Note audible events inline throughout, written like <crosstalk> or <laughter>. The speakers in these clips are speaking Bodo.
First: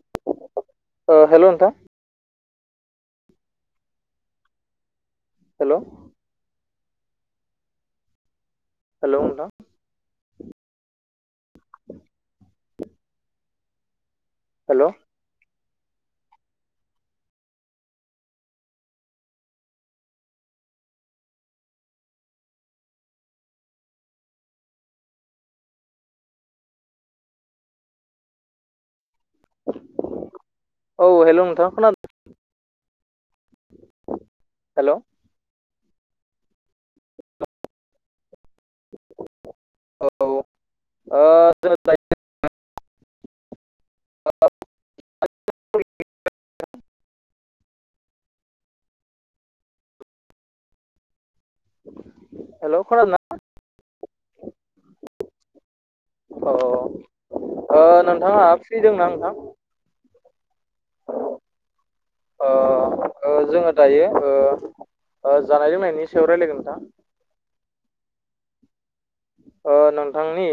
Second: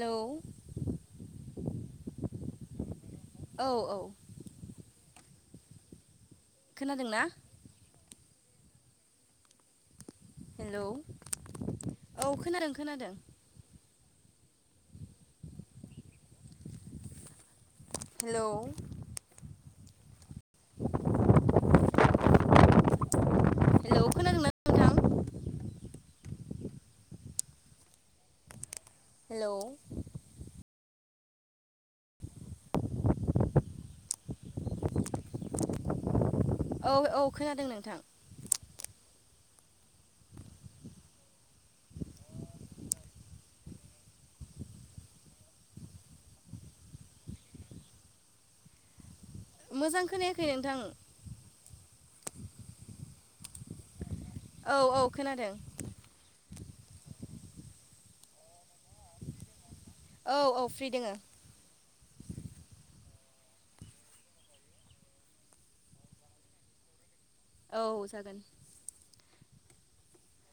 हेलौ ओ हेल' नोंथां औ औ हेल' खोनादोंना? हेल' नोंथां हेलौ औ खोनादों खोनादों। हेल' हेलौ हेलौ खोनादोंना नोंथां? हेलौ औ औ हेल' नोथां खोना हेल' औ औ खोनादों नोंथां। औ ओ जों दायो <unintelligible> मोजां खोनायाखै नोंथां? हेल' खोनादोंं ना? औ औ खोनादों। अ नोंथाङा फ्रि दंना नोंथां? औ औ फ्रि दङ। ओ जोङो दायो जानाय लोंनायनि सायाव रायलायगोन नोंथां। औ जागोन। नोंथांनि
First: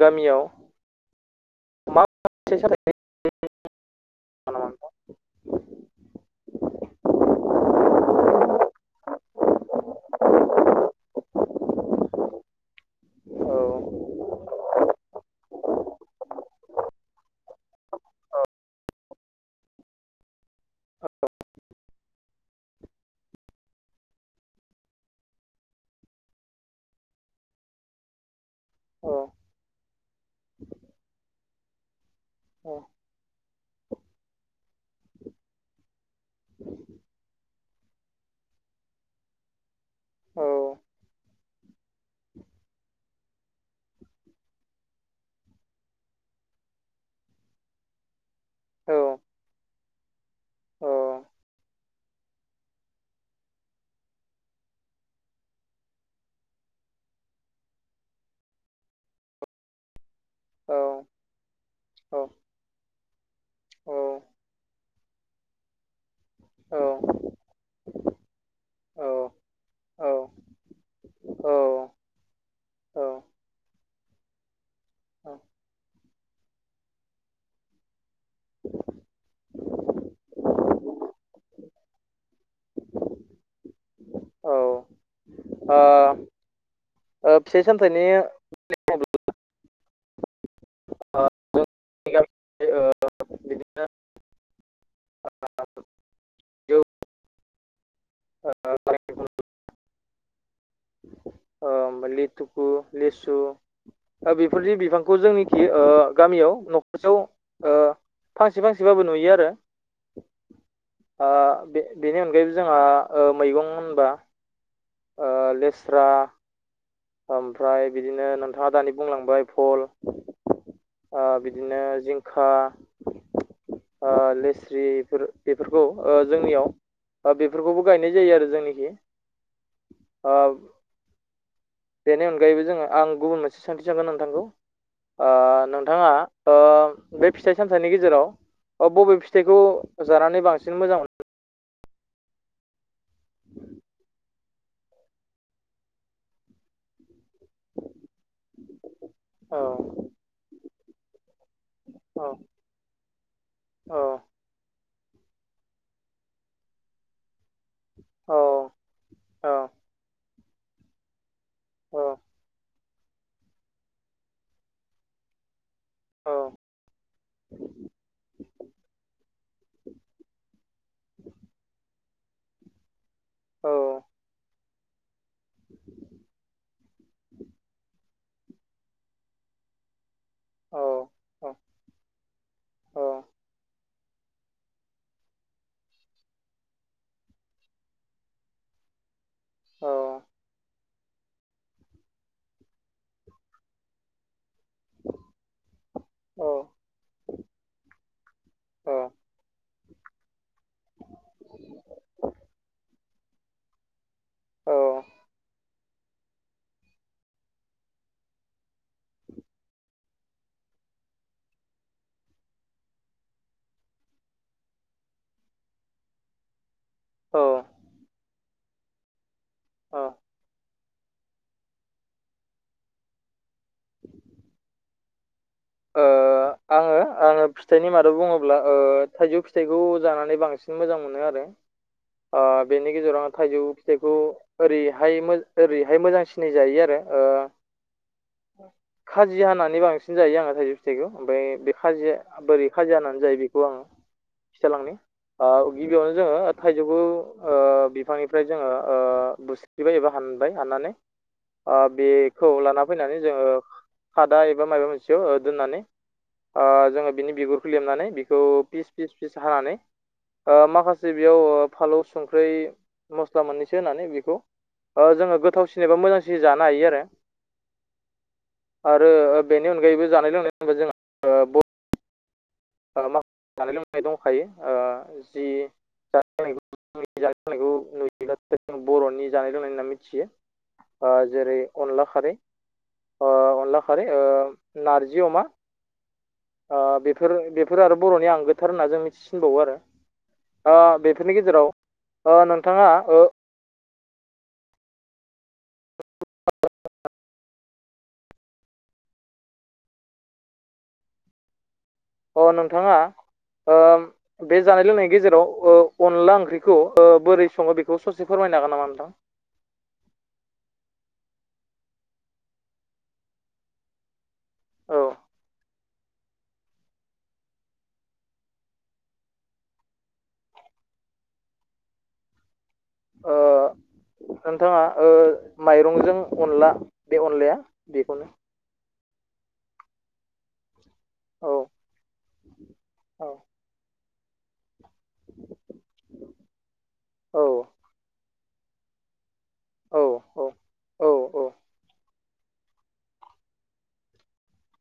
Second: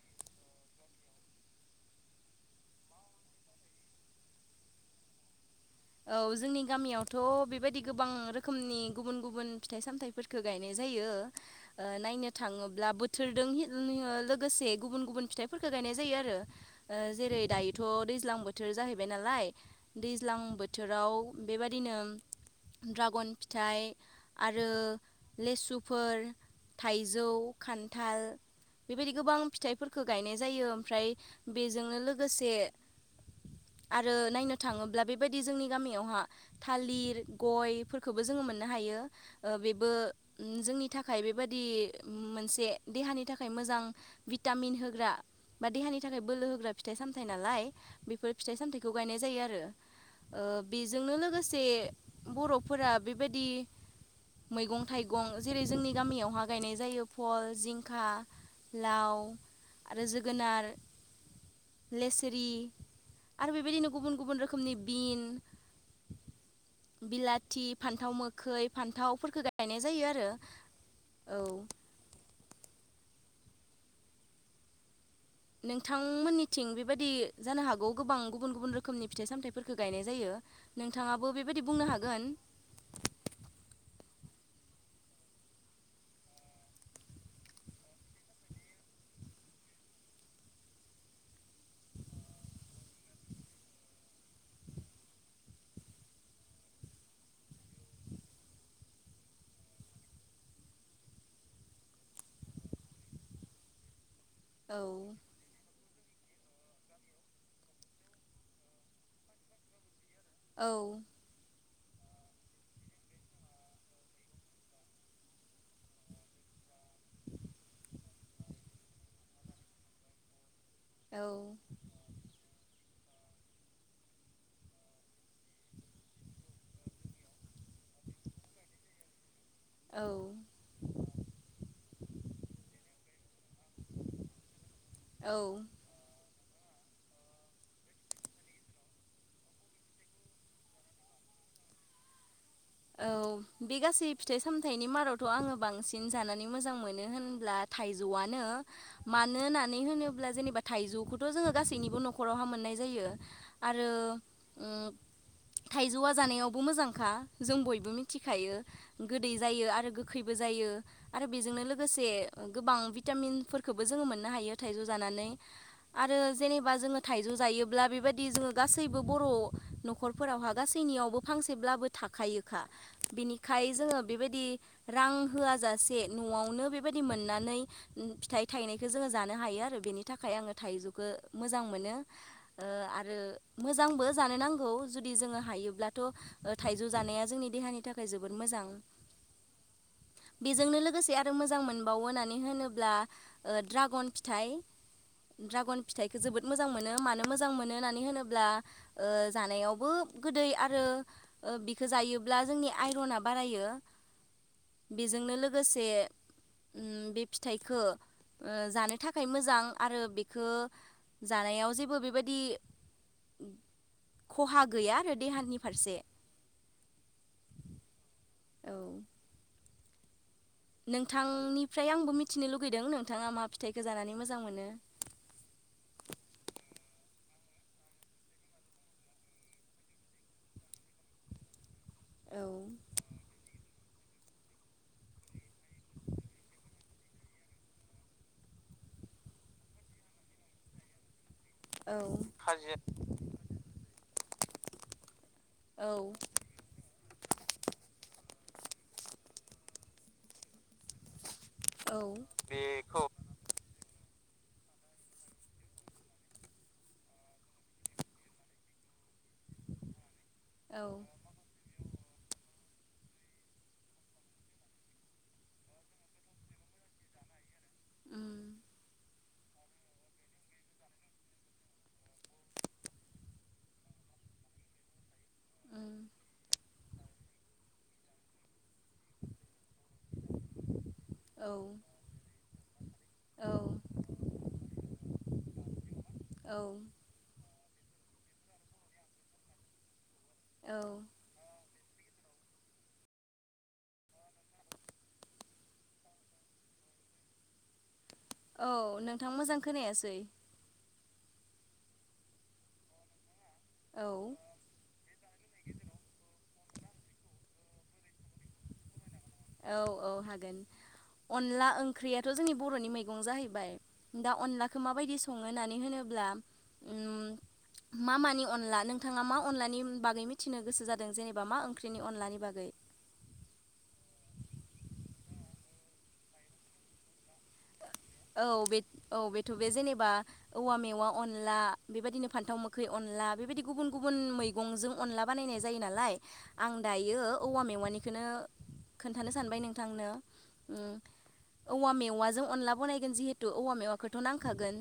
गामियाव <unintelligible> औ जोंनि गामियावथ' बेबायदि गोबां रोखोमनि गुबुन गुबुन फिथाइ सामथाइफोरखौ गायनाय जायो। नायनो थाङोब्ला बोथोरजों औ लोगोसे गुबुन गुबुन फिथाइफोरखौ गायनाय जायो आरो। रो ओ जेरै- दायोथ' दैज्लां बोथोर जाहैबाय नालाय दैज्लां बो थोराव बेबादिनो द्रागन फिथाइ आरो लेसुफोर थाइजौ खान्थाल बेबायदि औ गोबां फिथाइफोरखौ गायनाय जायो ओमफ्राय बेजोंनो लो गोसे औ आरो नायनो थाङोब्ला बे बाद दि जोंनि गामियावहा थालिर गयफोरखौबो जोङो मोननो हायो ओ बेबो औ ओम जोंनि थाखाय बेबादि मोनसे देहानि थाखाय मोजां भिटामिन होग्रा बा देहानि थाखाय बोलो होग्रा फिथाइ सामथाइ नालाय बेफोर फिथाइ सामथाइखौ औ गायनाय जायो आरो ओ बेजोंनो लोगोसे बर'फोरा बेबायदि मैगं थाइगं जेरै- जोंनि गामियावहाय गायनाय जायो फल जिंखा लाव आरो जो गोनार औ औ लेसिरि आरो बेबायदिनो गुबुन गुबुन रोखोमनि बिन औ बिलाथि फान्थाव मोखै औ फान्थावफोरखौ गायनाय जायो औ आरो औ औ नोंथांमोननिथिं बेबायदि जानो हागौ गोबां गुबुन गुबुन रोखोमनि फिथाइ सामथाइफोरखौ गायनाय जायो। नोंथाङाबो बेबायदि बुंनो हागोन औ ओ ओ फिथाइ सामथायनि बिदिनो जौ लिथुखु लिसु दा बेफोरनि औ बिफांखौ जोंनिखि ओ गामियाव न'खरसेयाव ओ फांसे फांसेबाबो नुयो आरो औ बे-बेनि अनगायैबो जोंहा ओ मैगं होनबा ओ लेस्रा आम फ्राय बिदिनो नोंथाङा दानि बुंलांबाय फल औ ओ बिदिनो जिंखा ओ लेस्रिफोर बेफोरखौ ओ जोंनियाव ओ बेफोरखौबो गायनाय जायो आरो जोंनिखै औ ओ बेनि अनगायैबो जोङो आं गुबुन मोनसे सोंथि सानगोन नोंथांखौ ओ औ नोंथाङा ओ बे फिथाइ सामथाइनि गेजेराव अ बबे फिथाइखौ जानानै बांसिन मोजां मोनो। औ बे गासै फिथाइ सामथाइनि मादावथ' आङो बांसिन जानानै मोजां मोनो होनब्ला थाइजौआनो मानो होननानै औ होनोब्ला जेनेबा थाइजौखौथ' जोङो गासैनिबो न'खरावहाय मोननाय जायो आरो औ ओम थाइजौआ जानायावबो मोजांखा जों बय बो औ मिथिखायो गोदै औ जायो आरो गोखैबो जायो आरो बेजोंनो औ लोगोसे ओ गोबां भिटामिनफोरखोबो जोङो मोननो हायो थाइजौ जानानै आरो औ जेनेबा जोङो थाइजौ जायोब्ला बेबादि जोङो गासैबो बर' न'खरफोरावहा गासैनियावबो फांसेब्लाबो थाखायोखा बिनिखाय औ जोङो बेबादि रां होआ जासे न'आवनो बेबायदि मोननानै उम फिथाइ थायनायखौ जोङो जानो हायो आरो बेनि थाखाय आङो औ थाइजौख मोजां मोनो ओ औ आरो मोजांबो जानो नां गौ जुदि जोङो हायोब्लाथ' ओ थाइजौ जानाया जोंनि देहानि थाखाय जोबोद मोजां। औ। बेजोंनो लोगोसे आरो मोजां मोनबावो होननानै होनोब्ला ओ ड्रागन फिथाइ ड्रागन फिथाइखो जोबोद मोजां मोनो मानो मोजां मोनो होननानै होनोब्ला औ ओ जानायावबो गोदै आरो ओ बिखो जायोब्ला जोंनि आइरना बारायो। बेजोंनो लोगोसे उम बे फिथाइखो ओ जानो थाखाय मोजां आरो बेखो जानायाव जेबो बेबादि <inaudible> खहा गैयारो देहानि फारसे। औ। औ। अ। नोंथांनिफ्राय आंबो मिथिनो लुगैदों नोंथाङा मा फिथाइखौ जानानै मोजां मोनो? ओ आंङो आं ओ फिथाइनि मादाव बुङोब्ला ओ थाइजौ फिथाइखौ जानानै बांसिन मोजां मोनो आरो। अ औ बेनि गेजेराव आङो थाइजौ इखौ ओरैहाय मोज-ओरैहाय मोजां सिनायजायो आरो ओ खाजि हानानै बांसिन जायो आंङो थाइजौ फिथाइखौ। ओमफाय बे औ खाजि बोरै खाजि हानानै जायो बेखौ आं। फिथालांनि ओ औ गिबियावनो जोङो थाइजौ ओ बिफांनि फ्राय जोङो ओ बुस्रिबाय एबा हानबाय हाननानै आ बेखौ लाना औ फैनानै जोङो खादा एबा माबा मोनसेयाव ओ दोननानै ओ जोङो बिनि बिगुरखौ लेमनानै बेखौ पिस पिस पिस हानानै ओ औ माखासे बेयाव फालौ संख्रै मस्ला मोननैसो होननानै बेखौ ओ जोङो गोथावसिन एबा मोजांसिन जानो हायो आरो। उम आरो ओ बेनि अनगायैबो जानाय लोंनाय होन <unintelligible> ओ ब अ मा जानाय लोंनाय दंखायो ओ जि उम <unintelligible> बरनि जानाय लोंनाय होनना मिथियो। ओ औ जेरै अनला खारै ओ औ अनला खारै ओ नारजि अमा औ ओ बेफोर-बेफोर आरो बर'नि आंगोथार होनना जों मिथिसिनबावो आरो। औ ओ बेफोरनि गेजेराव ओ नोंथाङा ओ औ नोंथां मोजां खोनायासै। अ नोंथाङा ओ औ बे जानाय लोंनायनि गेजेराव ओ अनला ओंख्रि खौ ओ बोरै सङो बेखौ ससे फोरमायनो हागोन नामा नोथां? औ औ हागोन। अनला ओंख्रियाथ' जोंनि बर'नि मैगं जाहैबाय दा अनलाखौ औ माबायदि सङो होननानै होनो ब्ला <inaudible> मा मानि अनला? नोंथाङा मा अनलानि उम बागै मिथिनो गोसो जादों जेनेबा मा ओंख्रिनि अनलानि बागै? ओ नोंथांङा ओ माइरंजों अनला बे अनलाया बेखौनो औ बेद औ बेथ' बे जेनेबा औवा मे वा औ अनला बे बादिनो फान्थाव मोखै औ अनला बेबादि गुबन गुबुन मैगंजों अनला बानायनाय जायो नालाय आं दायो औवा औ मेवानिखोनो खोन्थानो सानबाय औ नोंथांनो। औ ओम औ औ औवा मेवाजों अनला बनाय गोन जिहेतु औवा मेवाखौथ' नांखागोन।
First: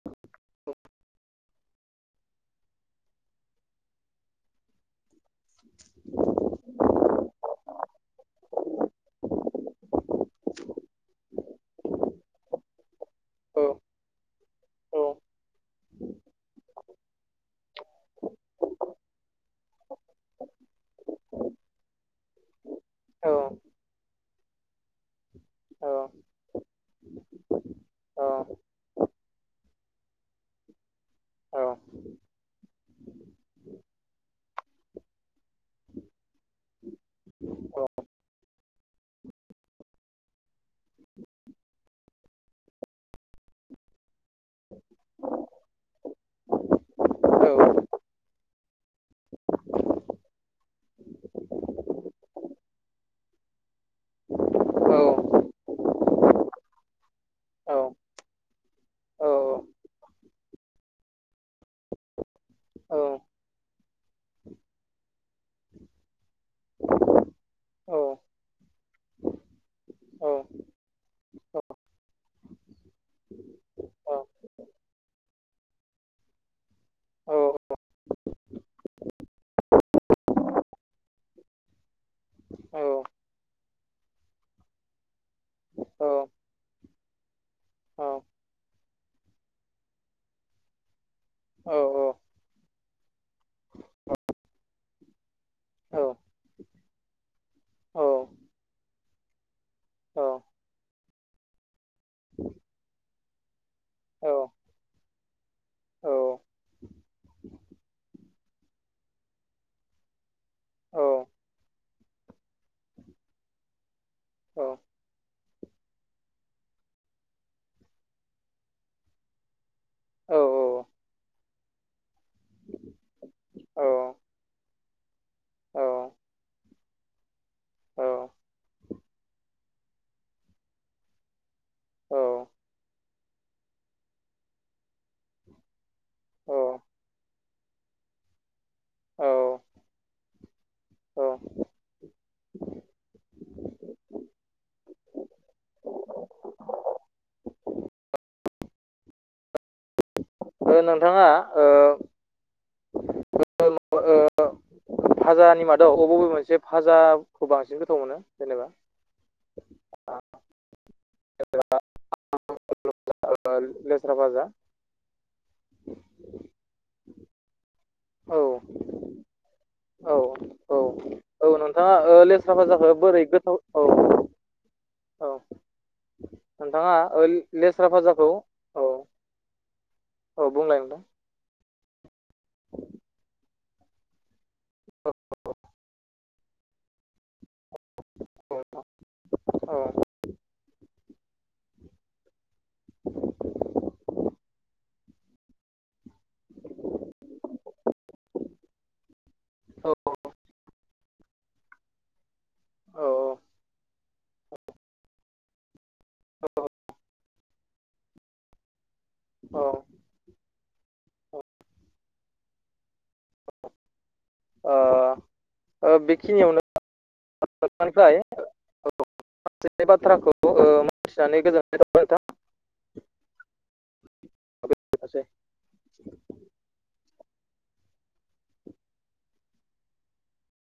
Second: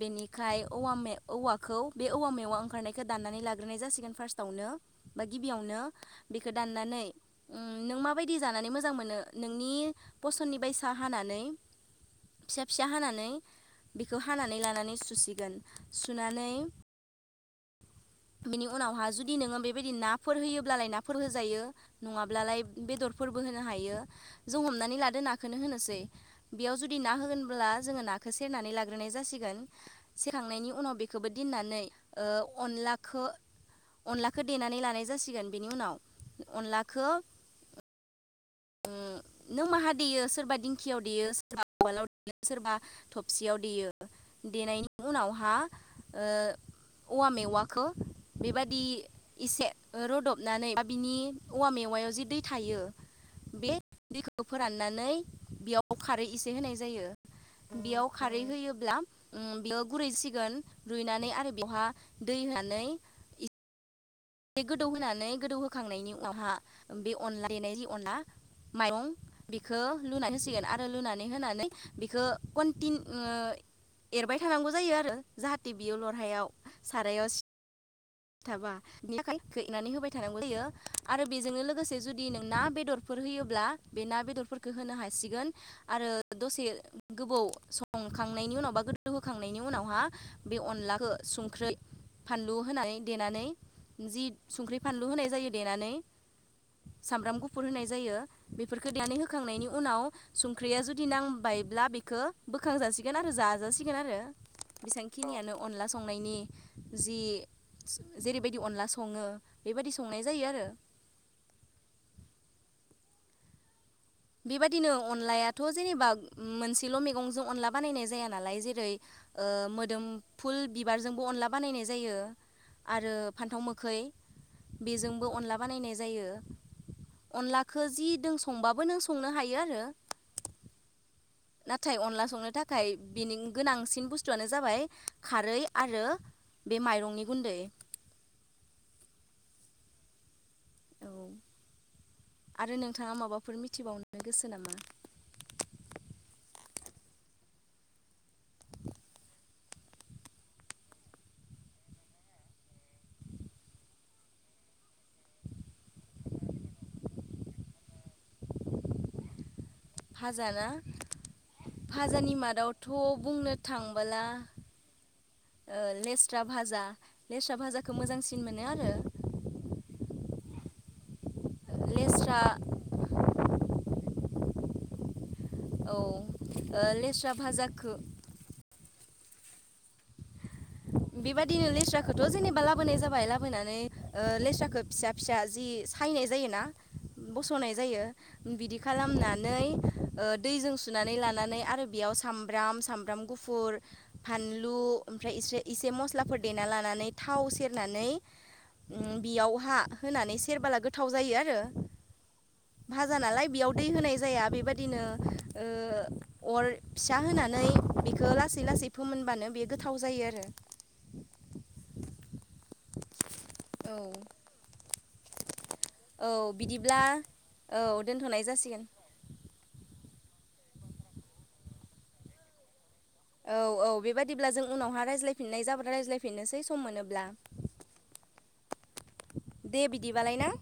बेनिखाय औवा मेव औवाखौ बे औवा मेवा ओंखारनायखौ दाननानै लाग्रोनाय जासिगोन फार्स्टावनो। बा गिबियावनो बेखौ दाननानै ओम नों माबायदि जानानै मोजां मोनो नोंनि फसननि बायसा हानानै फिसा फिसा हानानै औ बेखौ हानानै लानानै औ सुसिगोन, सुनानै <inaudible> बेनि उनावहा जुदि नोङो बेबायदि नाफोर होयोब्लालाय नाफोर होजायो, नङाब्लालाय बेदरफो औ फोरबो होनो हायो। जों हमनानै लादो नाखोनो औ होनोसै बेयाव जुदि ना होगोनब्ला जोङो ना औ खौ सेरनानै लाग्रोनाय जासिगोन सेरखांनायनि उनाव बेखौबो औ दिननानै ओ अनलाखो अनलाखो देनानै लानाय जासिगोन बेनि उनाव। अनलाखो <inaudible> नों माहा देयो सोरबा दिंखियाव देयो, सोरबा उवालाव देयो, सोरबा थबसियाव देयो देनायनि उनावहा ओ औवा मेवाखौ बेबादि एसे रोदबनानै बा बिनि औवा मे वायाव जे दै थायो बे दैखौ फोराननानै बेयाव खारै एसे होनाय जायो बेयाव खारै होयो ब्ला ओम बेयो गुरैसिगोन रुइनानै आरो बेहा दै होनानै बे गोदौ होनानै गोदौ होखांनायनि उनावहा बे अनला देनायनि अनला माइरं बेखौ लुनानै होसिगोन, आरो लुनानै होना नै बेखौ कनटिन ओ एरबाय थानांगौ जायो आरो। जाहाथे बियो लरहायाव सारायाव सिथाबा बिनि थाखाय होबाय थानांगौ जायो आरो बेजोंनो लोगोसे जुदि नों ना औ बेदरफोर होयोब्ला बे ना बेदरफोरखो होनो हासिगोन आरो औ दसे गोबाव संखांनायनि उनाव बा गोदौहोखांनायनि उनावहा बे अनलाखौ संख्रै फानलु होनानै देनानै जि संख्रि फानलु होनाय जायो देनानै सामब्राम गुफुर होनाय जायो बेफोरखौ देनानै होखांनायनि उनाव संख्रिया जुदि नांबाय ब्ला बेखौ बोखांजासिगोन आरो जाजासिगोन आरो। बेसेबांखिनियानो अनला संनायनि जि जेरैबायदि अनला सङो बेबायदि संनाय जायो आरो। <inaudible> बेबादिनो अनलायाथ' जेनेबा मोनसेल' मैगंजों अनला बानायनाय जाया नालाय जेरै ओ मो दोमफुल बिबारजोंबो अनला बानायनाय जायो आरो फान्थाव मोखै बेजोंबो अनला बानायनाय जायो। अनलाखौ जि दों संबाबो नों सं संनो हायो आरो नाथाय अनला संनो थाखाय बेनि गोनांसिन बुस्थुआनो जाबाय खारै आरो बे माइरंनि गुन्दै। औ औ आरो नोंथाङा माबाफोर मिथिबावनो गोसो नामा? नोंथाङा ओ भाजानि मादाव अबे बबे मोनसे भाजाखौ बांसिन गोथाव मोनो जेनेबा? <inaudible> भाजाना फाजानि मादावथ' बुंनो लेस्रा थांबोला भाजा ओ लेस्रा भाजा, लेस्रा भाजा खौ औ मोजांसिन मोनो आरो औ औ औ नोंथाङा ओ लेस्रा भाजाखौ बोरै गोथाव औ औ औ ओ नोंथाङा लेस्रा लेस्रा भाजाखौ फाजाखौ औ औ बुंलाय नोंथां बेबायादिनो लेस्राखौथ' जेनेबा लाबोनाय जाबाय लाबोनानै ओ लेस्राखो फिसा फिसा जि सायनाय जायोना बस'नाय जायो बिदि औ खालामनानै औ ओ दैजों सुनानै लानानै आरो बेयाव सामब्राम सामब्राम गुफुर फान लु ओमफ्राय इसे मस्लाफोर देना लानानै थाव सेरनानै उम बेयावहा होनानै सेरबोला गोथाव जायो आरो भाजा औ नालाय बेयाव दै होनाय जाया बेबायदिनो ओ अर फिसा होनानै बेखौ लासै लासै फोमोनबानो औ बे गोथाव जायो आरो औ ओ ओ औ बेखि नियावनो बिदिब्ला <unintelligible> औ फ्राय दोनथ'नाय जासिगोन मोनसे बाथ्राखौ ओ मोन्थि नानै गोजोननाय थाबाय नोंथां। औ औ बेबाय दिब्ला जों उनावहा नोंथां रायज्लाय फिननाय जाबा रायज्लाय फिननोसै सम मोनोब्ला। दे बिदि बालाय ना?